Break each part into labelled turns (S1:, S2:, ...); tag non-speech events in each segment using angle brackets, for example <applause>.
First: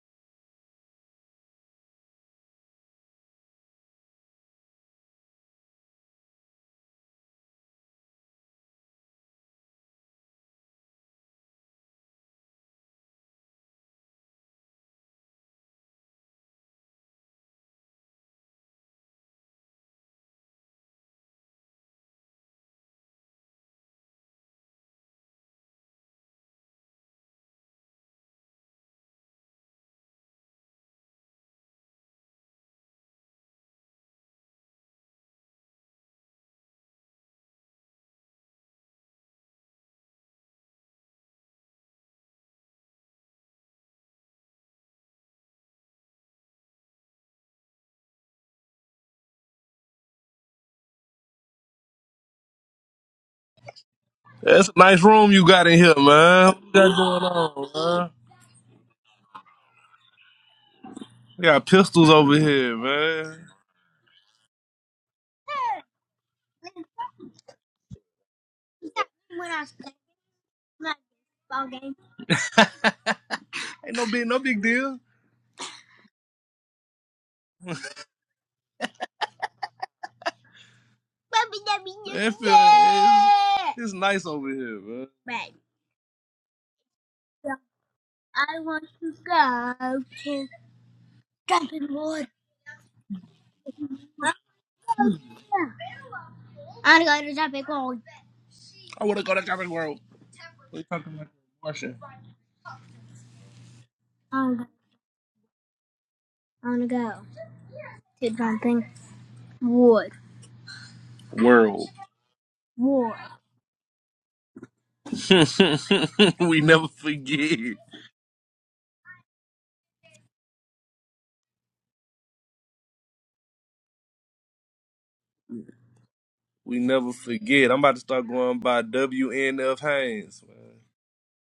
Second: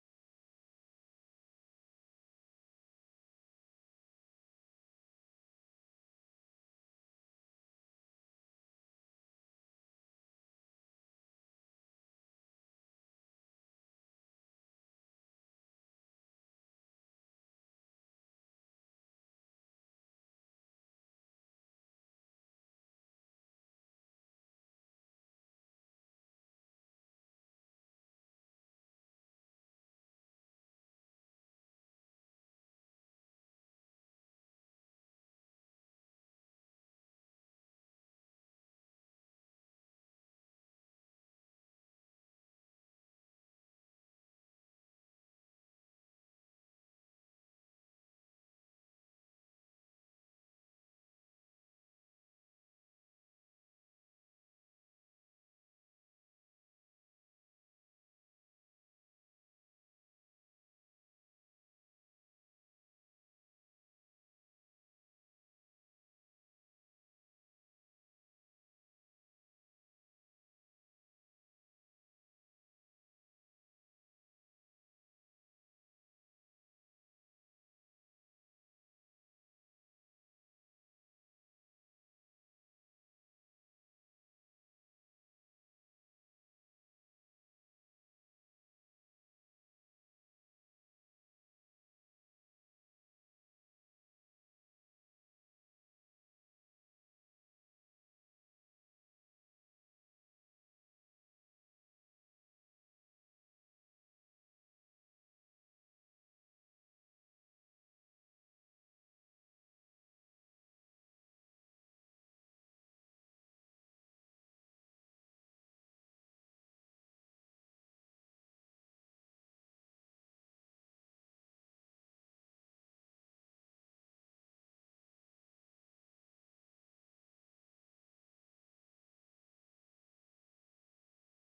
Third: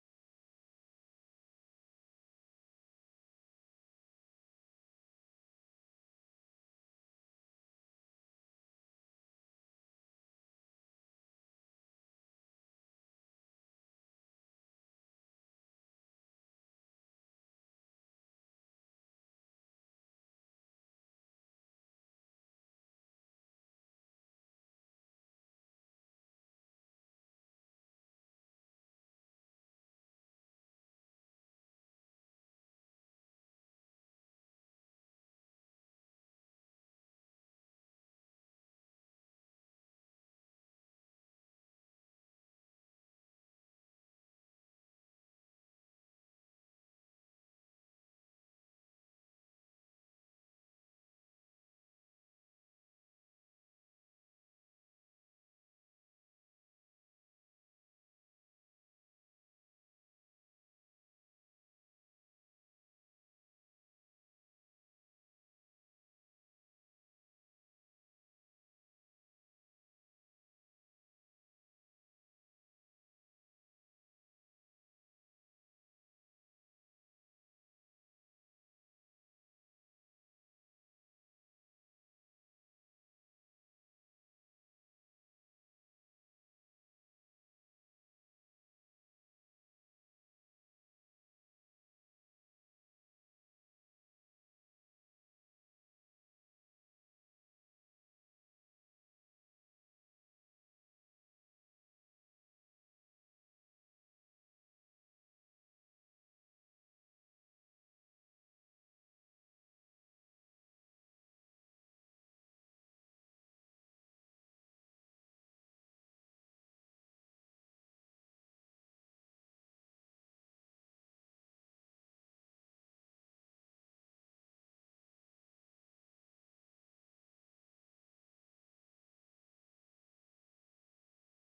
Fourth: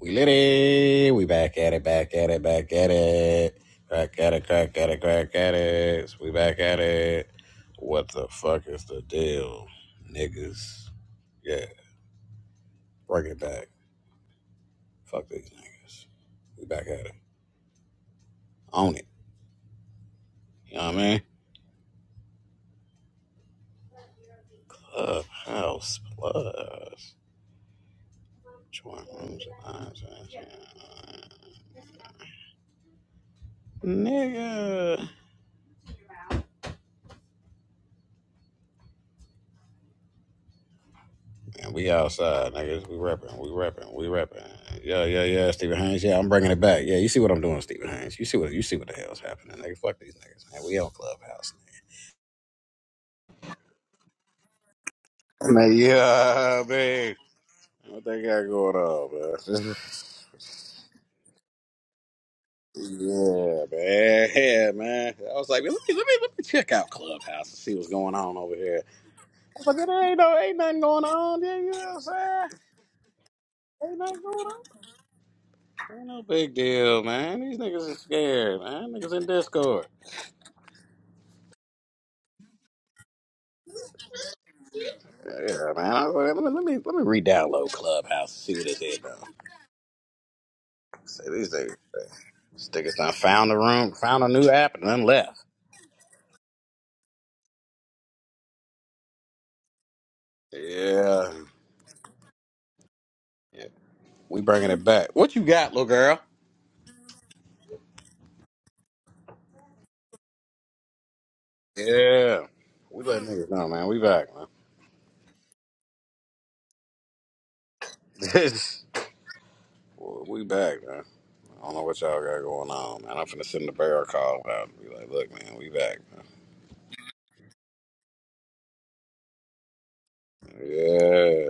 S1: We lit it. We back at it, back at it, back at it. Crack at it, crack at it, crack at it. We back at it. What the fuck is the deal, niggas? Yeah, break it back. Fuck these niggas. We back at it. Own it. You know what I mean? Clubhouse Plus. Join rooms and lines Nigga. And we outside, niggas. We repping. We repping. We repping. Yeah, yeah, yeah. Stephen Haynes. Yeah, I'm bringing it back. Yeah, you see what I'm doing, Stephen Haynes. You see what you see what the hell's happening, nigga. Fuck these niggas, man. We on Clubhouse,
S2: That's a nice room you
S1: nigga.
S2: got
S1: Man,
S2: in here, man. What
S1: yeah,
S2: you got
S1: man.
S2: going on,
S1: What
S2: man?
S1: they got going on, man? <laughs>
S2: We got pistols over here, man.
S1: yeah, man. Yeah, man. I was like, let me let me let me check out Clubhouse and see what's going on over here. I But there ain't no ain't nothing going on. Yeah, you know what I'm saying?
S2: Ain't
S1: Ain't
S2: no
S1: nothing
S2: big, no
S1: going on.
S2: big deal.
S1: Ain't no big deal, man. These niggas are scared, man. Niggas in Discord.
S2: It feel- it's, it's nice over here,
S1: Yeah,
S2: man.
S1: man. I was like, let me let me let me re-download Clubhouse and see what it did though. See these niggas, these niggas done found a room, found a new app, and then left. Yeah,
S2: Shit.
S1: yeah. We bringing it back. What you got, little girl? Yeah, we
S2: World.
S1: let niggas know, man. We back,
S2: <laughs> we never forget.
S1: man. <laughs> Well, we back, man. I don't know what y'all got going on, man. I'm finna send the bear a call out and be like, look, man, we back, man.
S2: We never forget. I'm about to start going by WNF Haynes, man.
S1: Yeah,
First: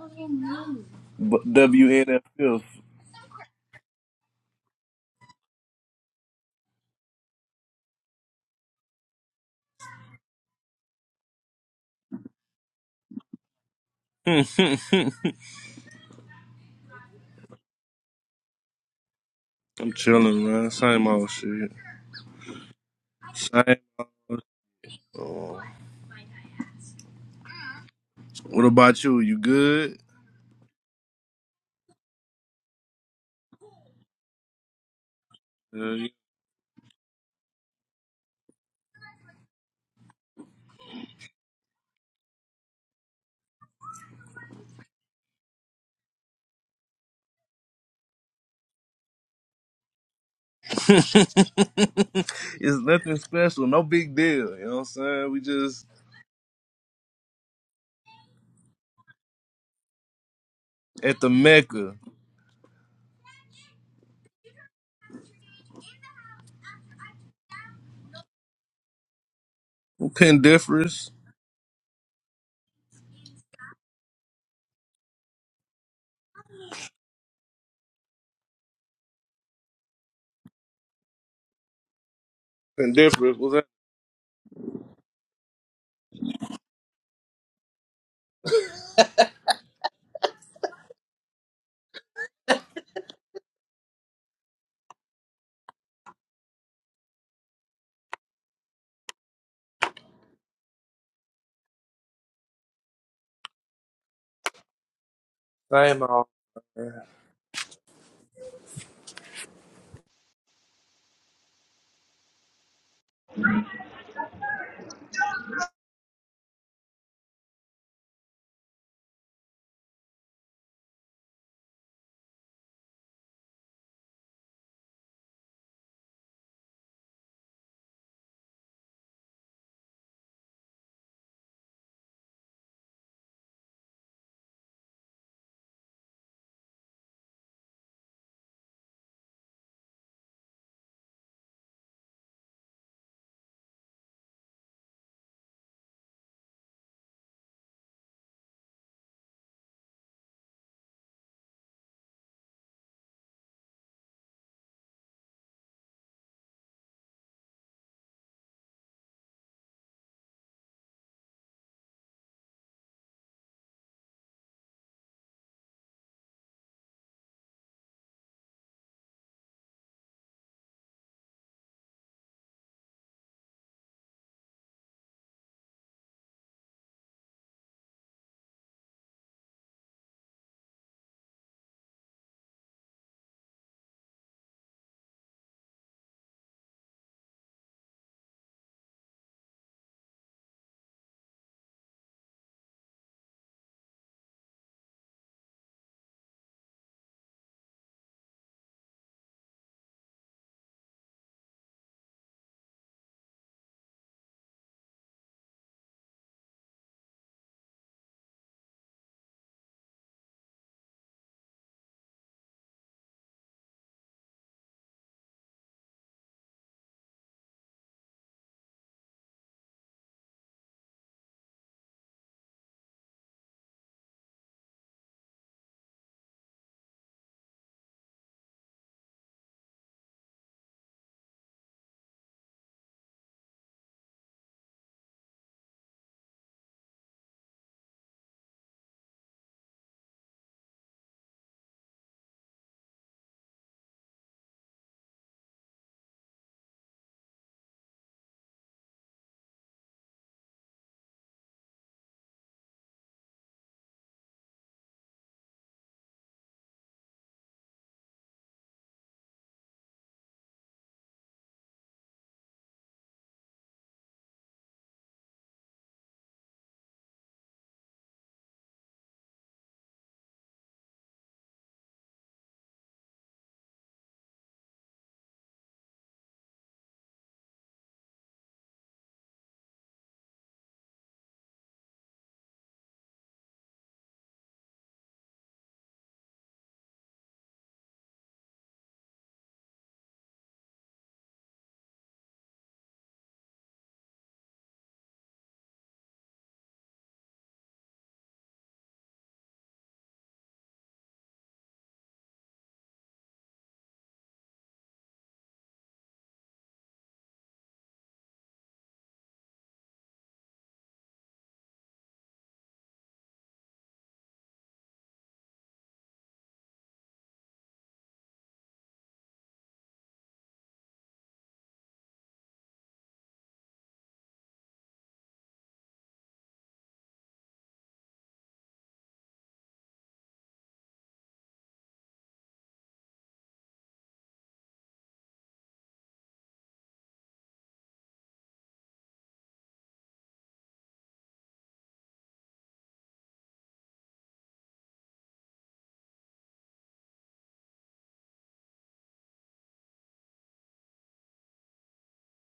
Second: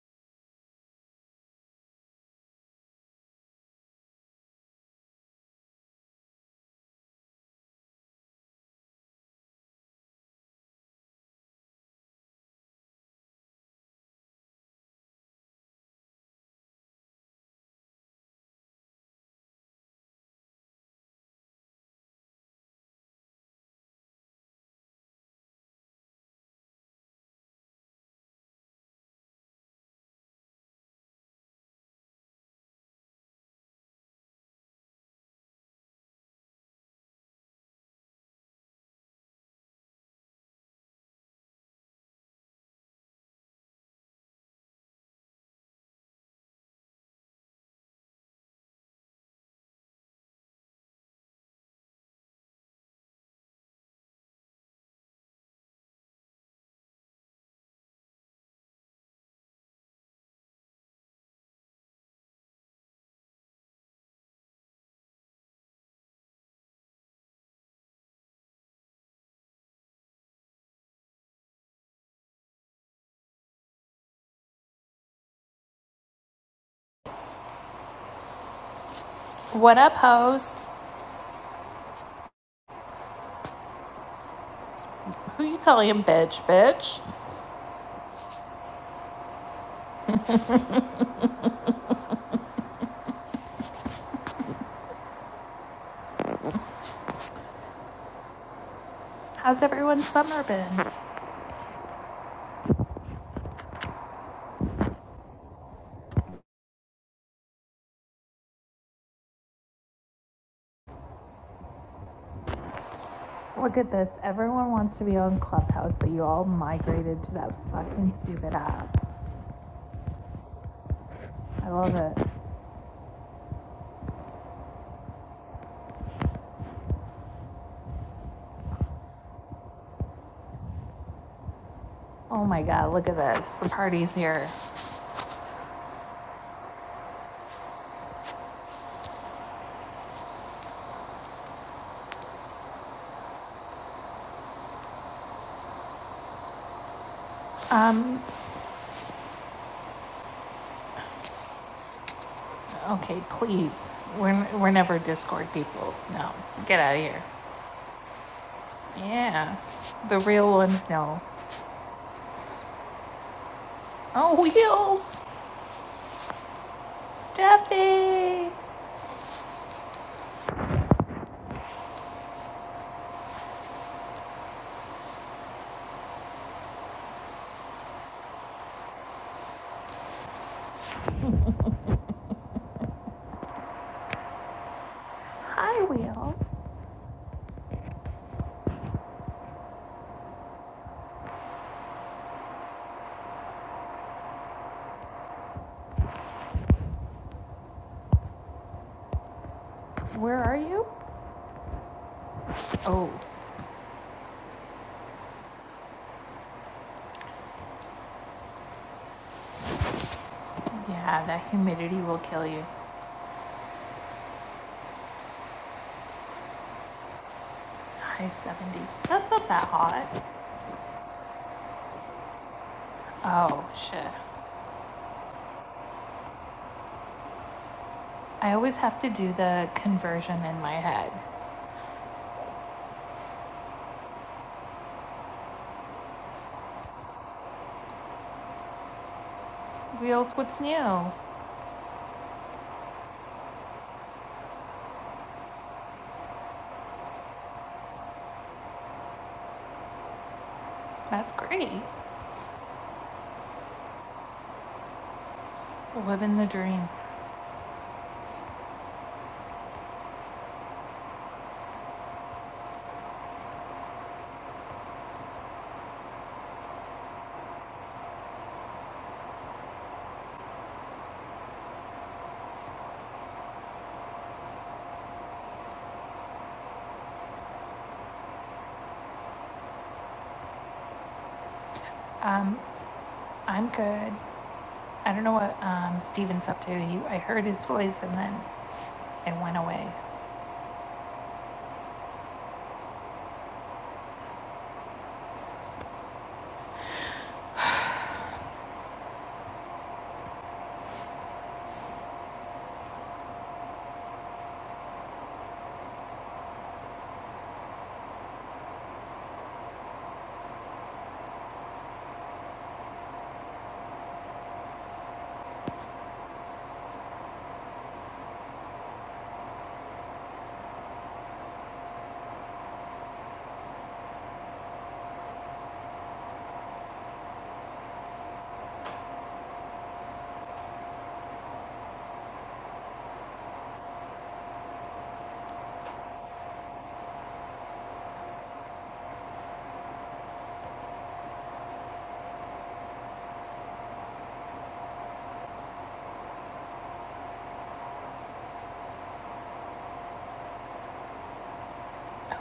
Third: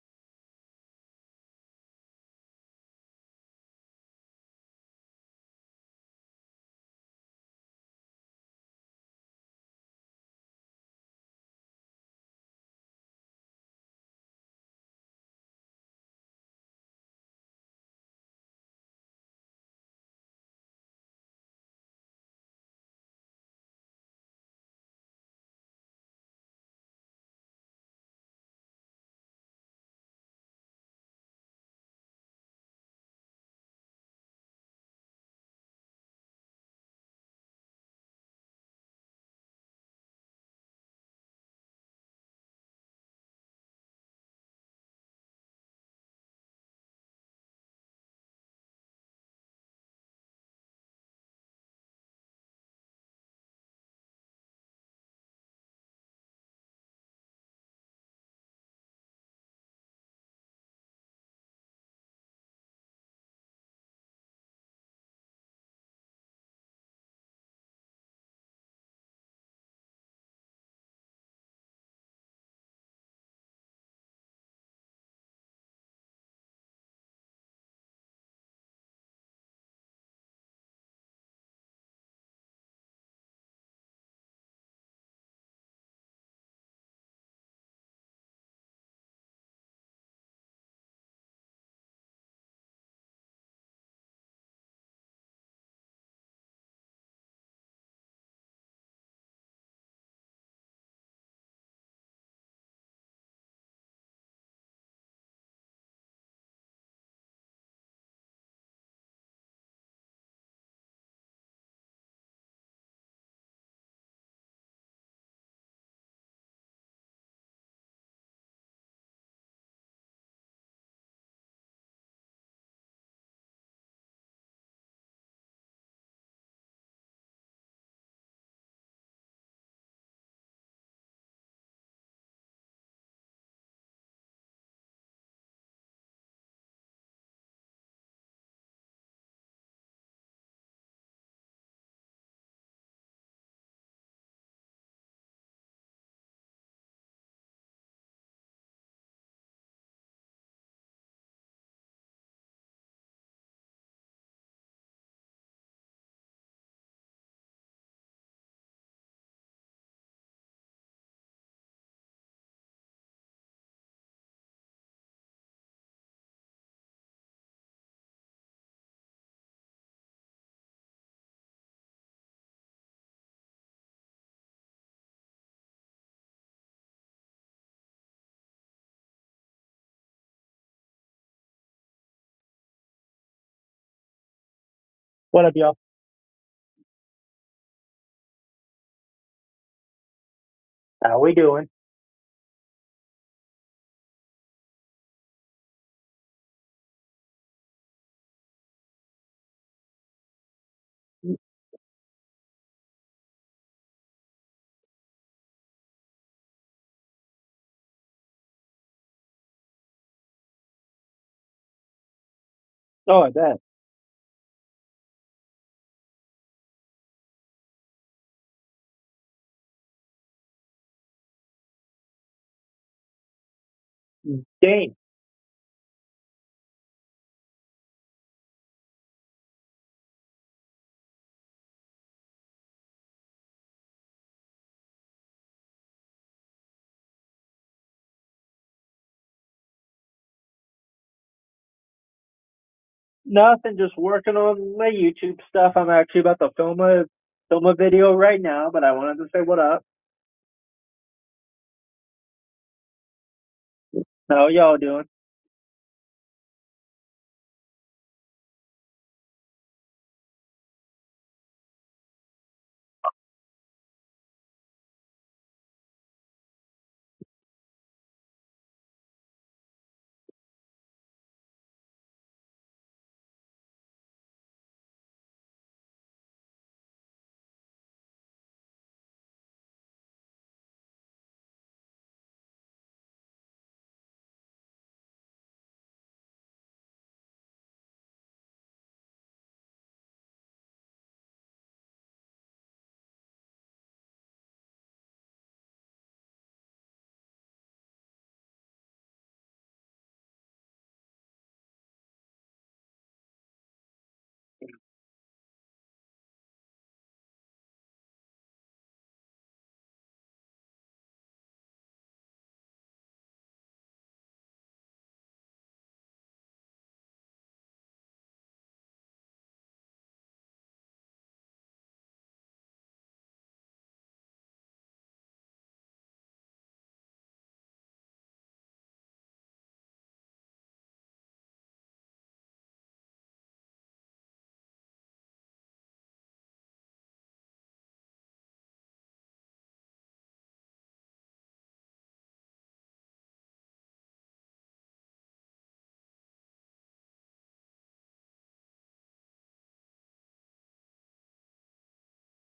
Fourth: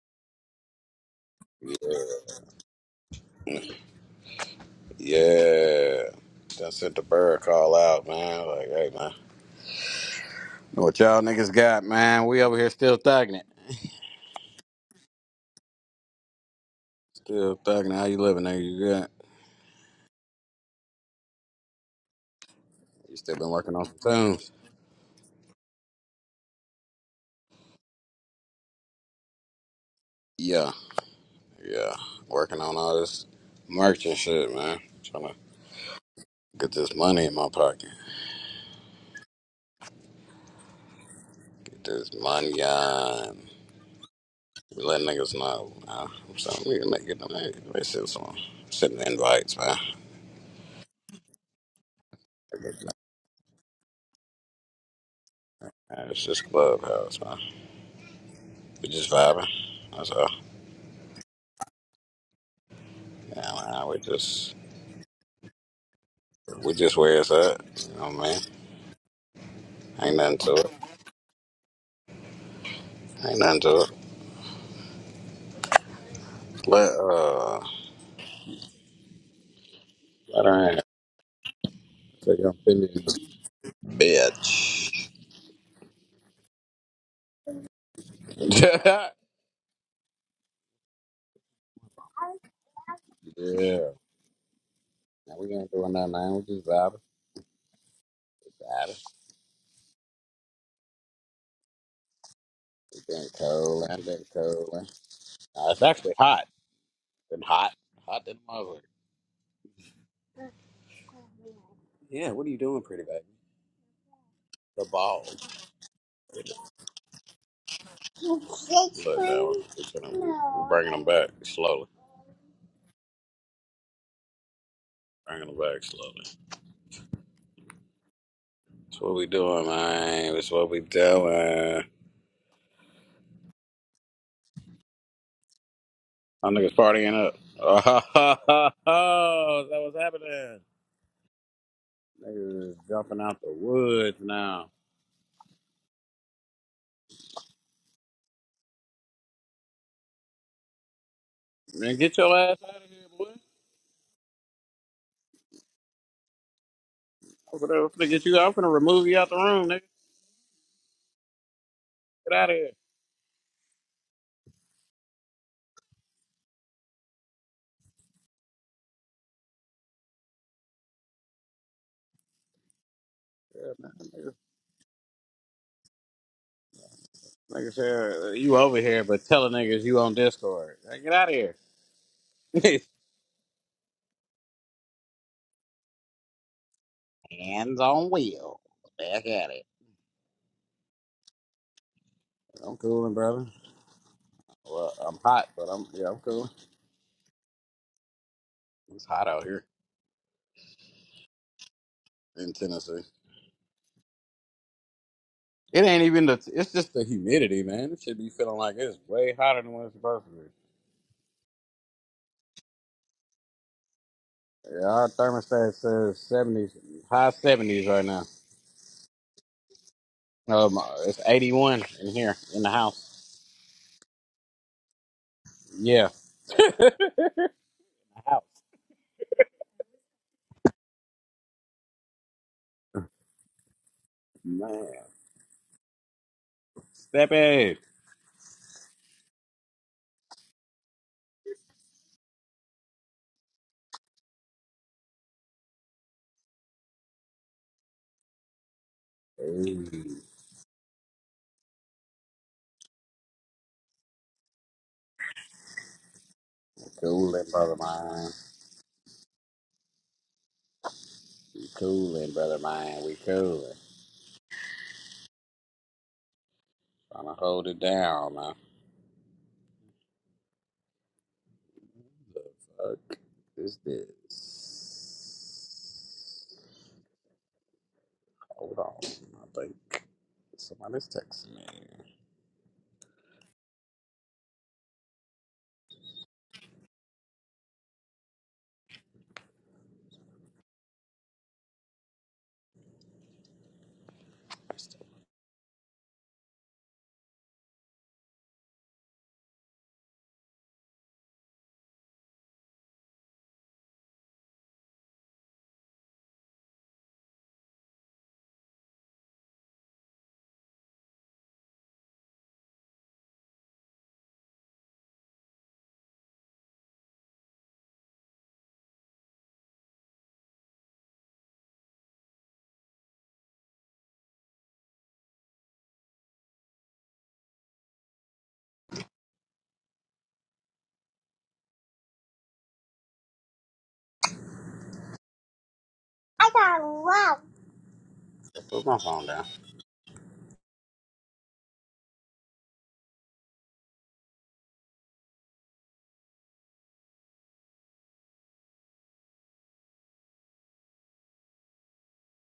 S2: What do you mean? But WNF.
S1: yeah. Done sent the bear a call out, man. Like, hey, man. Know what y'all niggas got, man? We over here still thugging it.
S2: <laughs>
S1: Still thugging it. How you living, nigga? You good?
S2: I'm chilling, man. Same old shit.
S1: You still been
S2: Same
S1: working on some
S2: old.
S1: tunes?
S2: Oh. What about you? You good?
S1: Yeah, yeah. Working on all this merch and shit, man. Trying to
S2: Hell yeah.
S1: get this money in my pocket. Get this money on. We let niggas know. Man. I'm saying we can make it. Man. They send some, send the invites, man.
S2: <laughs> it's
S1: Man,
S2: nothing special. No big deal. You know what I'm saying? We just
S1: It's just clubhouse, man. We just vibing. That's all.
S2: at the Mecca.
S1: Yeah, man. We just, we just where it's at. You know what I mean? Ain't nothing to it.
S2: Pendiferous.
S1: Ain't nothing to it. Let uh,
S3: What up,
S1: let
S3: hoes?
S1: her ass take her this
S2: Pendiferous. What's that?
S1: bitch.
S3: Who you calling bitch, bitch?
S1: <laughs> yeah, now we ain't doing nothing. Now. We just vibing, vibing.
S3: How's everyone's summer been?
S1: It's been cold and been cold. Uh, it's
S2: Same
S1: actually
S2: old.
S1: hot.
S2: man?
S1: Been hot, hot than a mother. Yeah, what are you doing, pretty baby?
S3: Look at this. Everyone
S1: The
S3: wants to be
S1: ball.
S3: on Clubhouse, but you all
S1: Look,
S3: migrated to that fucking
S1: now
S3: stupid app.
S1: we're fixing 'em. We're bringing them back
S3: I
S1: slowly.
S3: love it.
S1: Bringing them back slowly. That's what we doing, man. That's what we doing.
S3: Oh my god, look at this. The party's here.
S1: My niggas partying up. <laughs> Oh, that was happening. Niggas is jumping out the woods now. Man, get your ass out of here,
S3: Okay,
S1: boy.
S3: please. We're, we're never Discord people. No. Get out of here.
S1: I'm gonna, I'm finna get you. I'm gonna remove you out the
S3: Yeah.
S1: room, nigga.
S3: The real ones know.
S1: Get out of here.
S3: Oh, Wheels! Steffi!
S1: Yeah, man. Niggas, niggas here, uh, you over here, but telling niggas you on Discord. Hey, Get out of here.
S4: What up, y'all?
S3: Hi, Wheels.
S1: Hands on wheel. Back at it.
S4: How we doing?
S1: I'm cooling, brother. Well, I'm hot, but I'm yeah, I'm cool. It's hot out here
S3: Where are you?
S1: in Tennessee.
S3: Oh,
S1: It ain't even the. It's just the humidity, man. It should be feeling like it's way hotter than what it's supposed to be.
S3: yeah, that humidity will kill you.
S4: Oh, I bet.
S1: Yeah, our thermostat says seventies, high seventies right now.
S3: High 70s. That's not that hot.
S1: Um, it's eighty one in here in the house.
S3: Oh, shit.
S4: Dang,
S1: Yeah, house
S3: I always have to do the conversion in my head.
S1: man. Step in.
S3: Wheels, what's new?
S4: nothing. Just working on my YouTube stuff. I'm actually about to film a film a video right now, but I wanted to say what up.
S1: Ooh,
S3: That's great.
S4: How y'all doing?
S3: Living the dream.
S1: cooling, brother mine. We cooling, brother mine. We cooling. Trying to hold it down now. Fuck is this? Hold on. I think somebody's texting me.
S3: Um, I'm good. I don't know what um, Steven's up to. He, I heard his voice and then it went away.
S1: I got love. Just put my phone down.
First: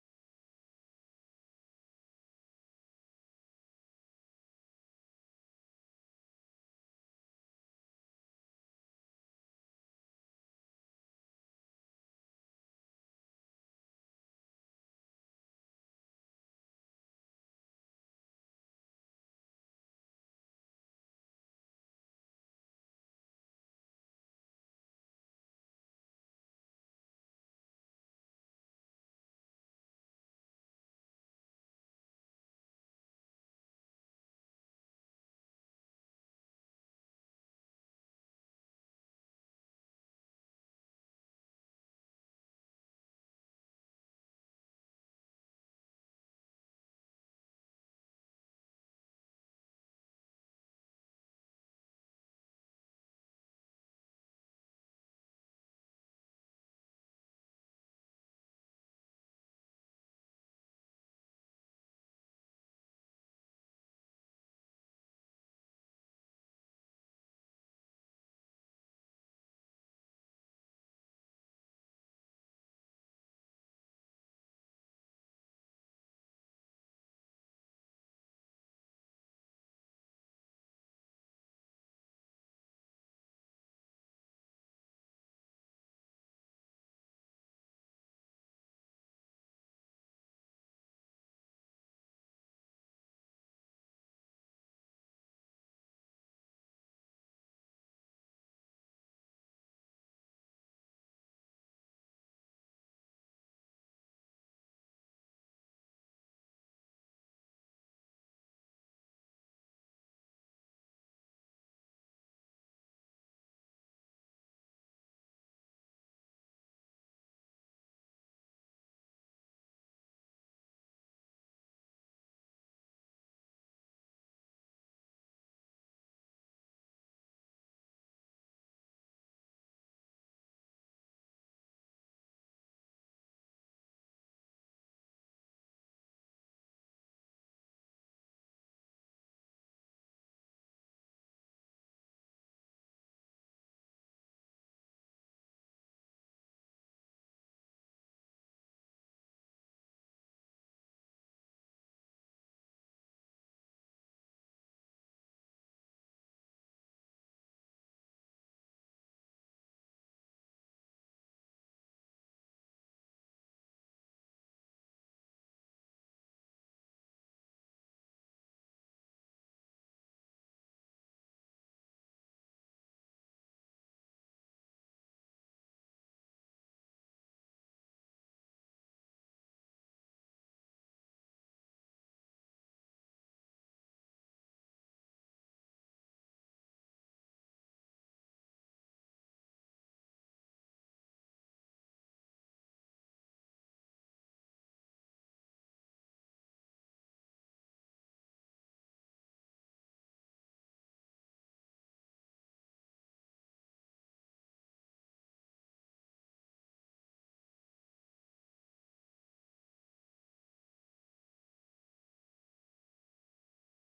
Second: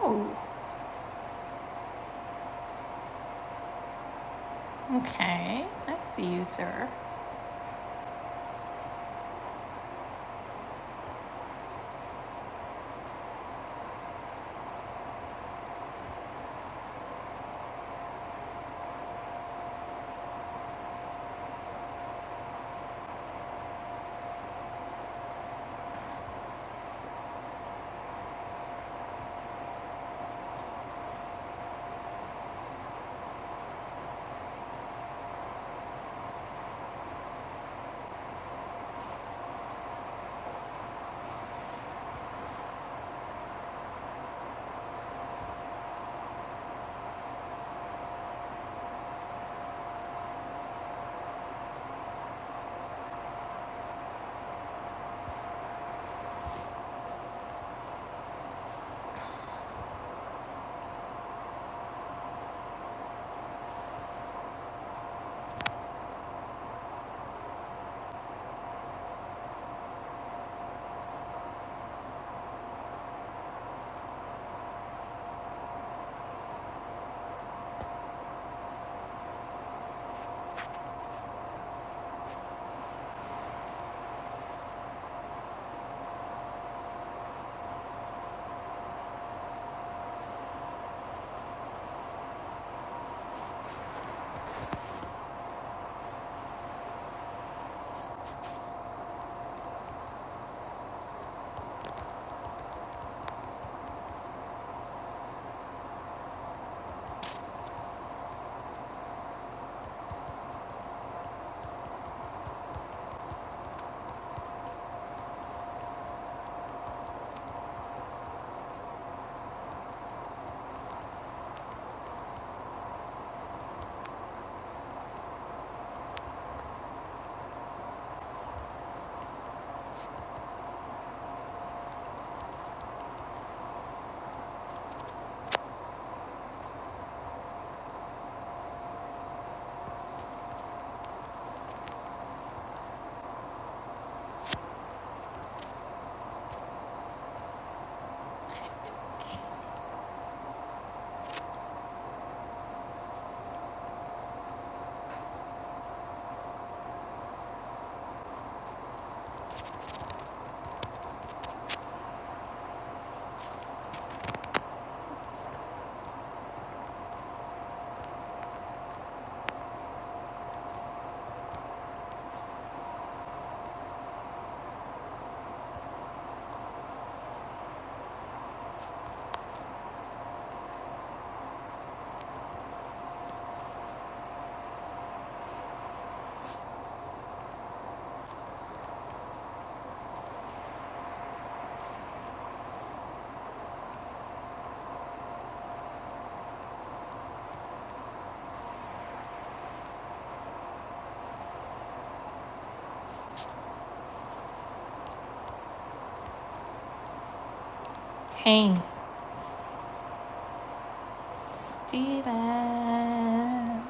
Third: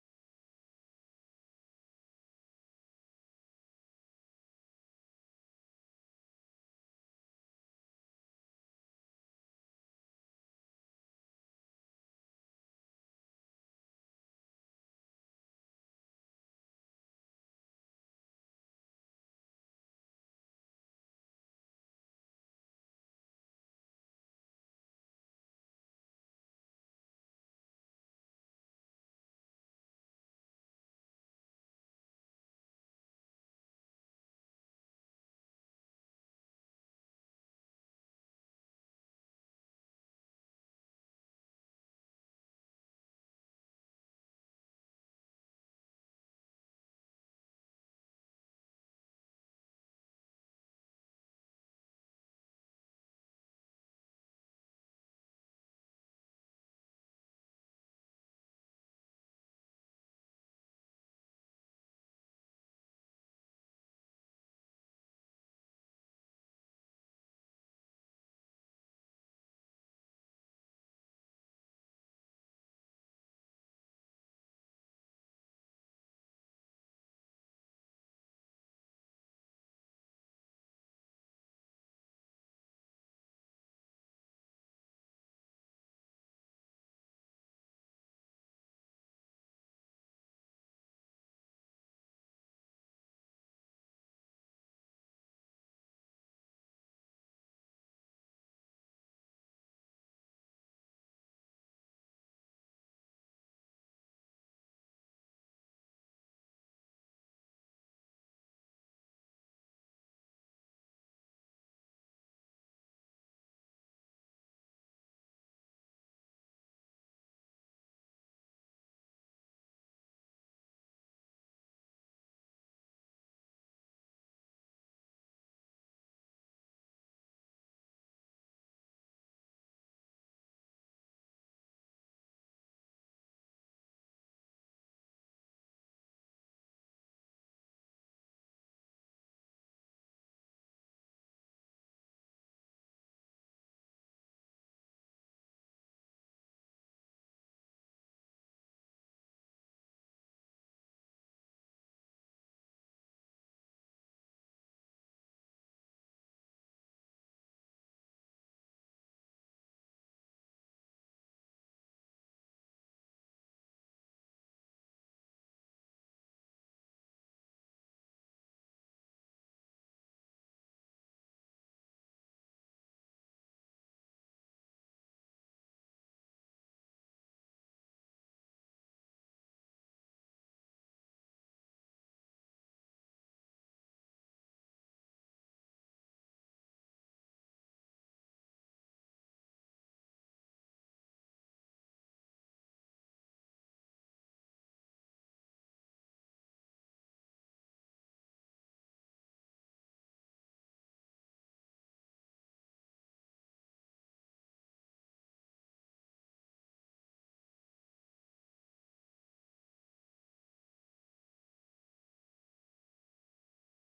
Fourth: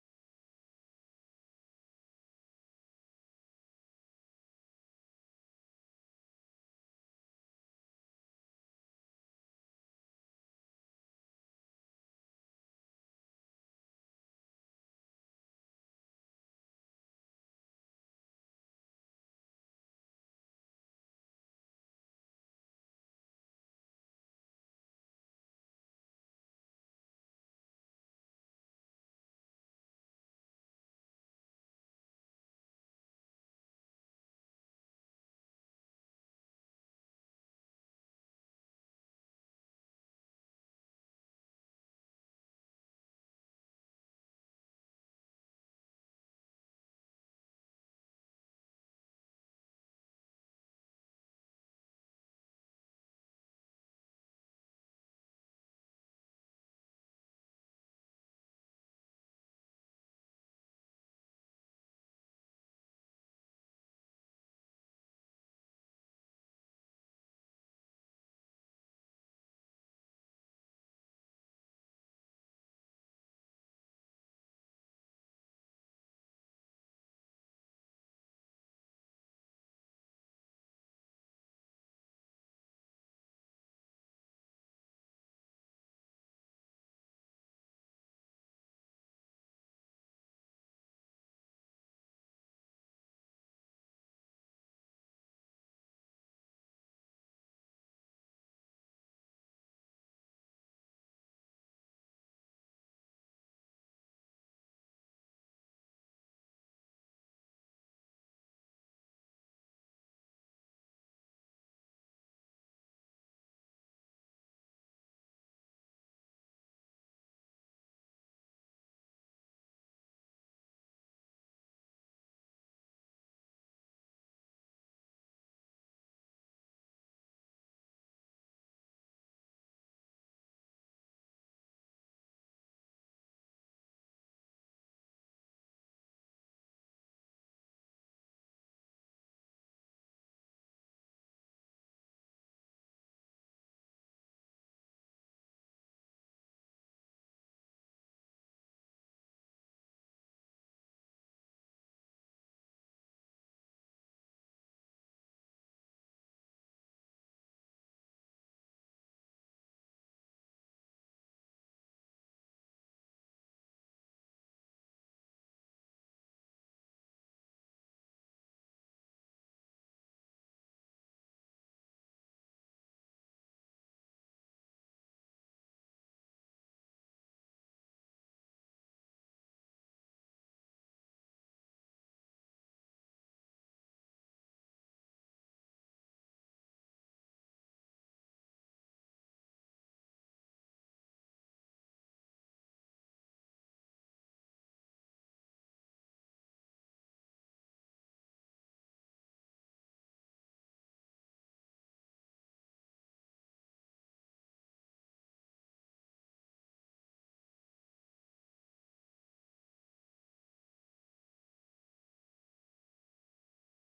S3: Oh, okay. I see you, sir. Haynes. Steven.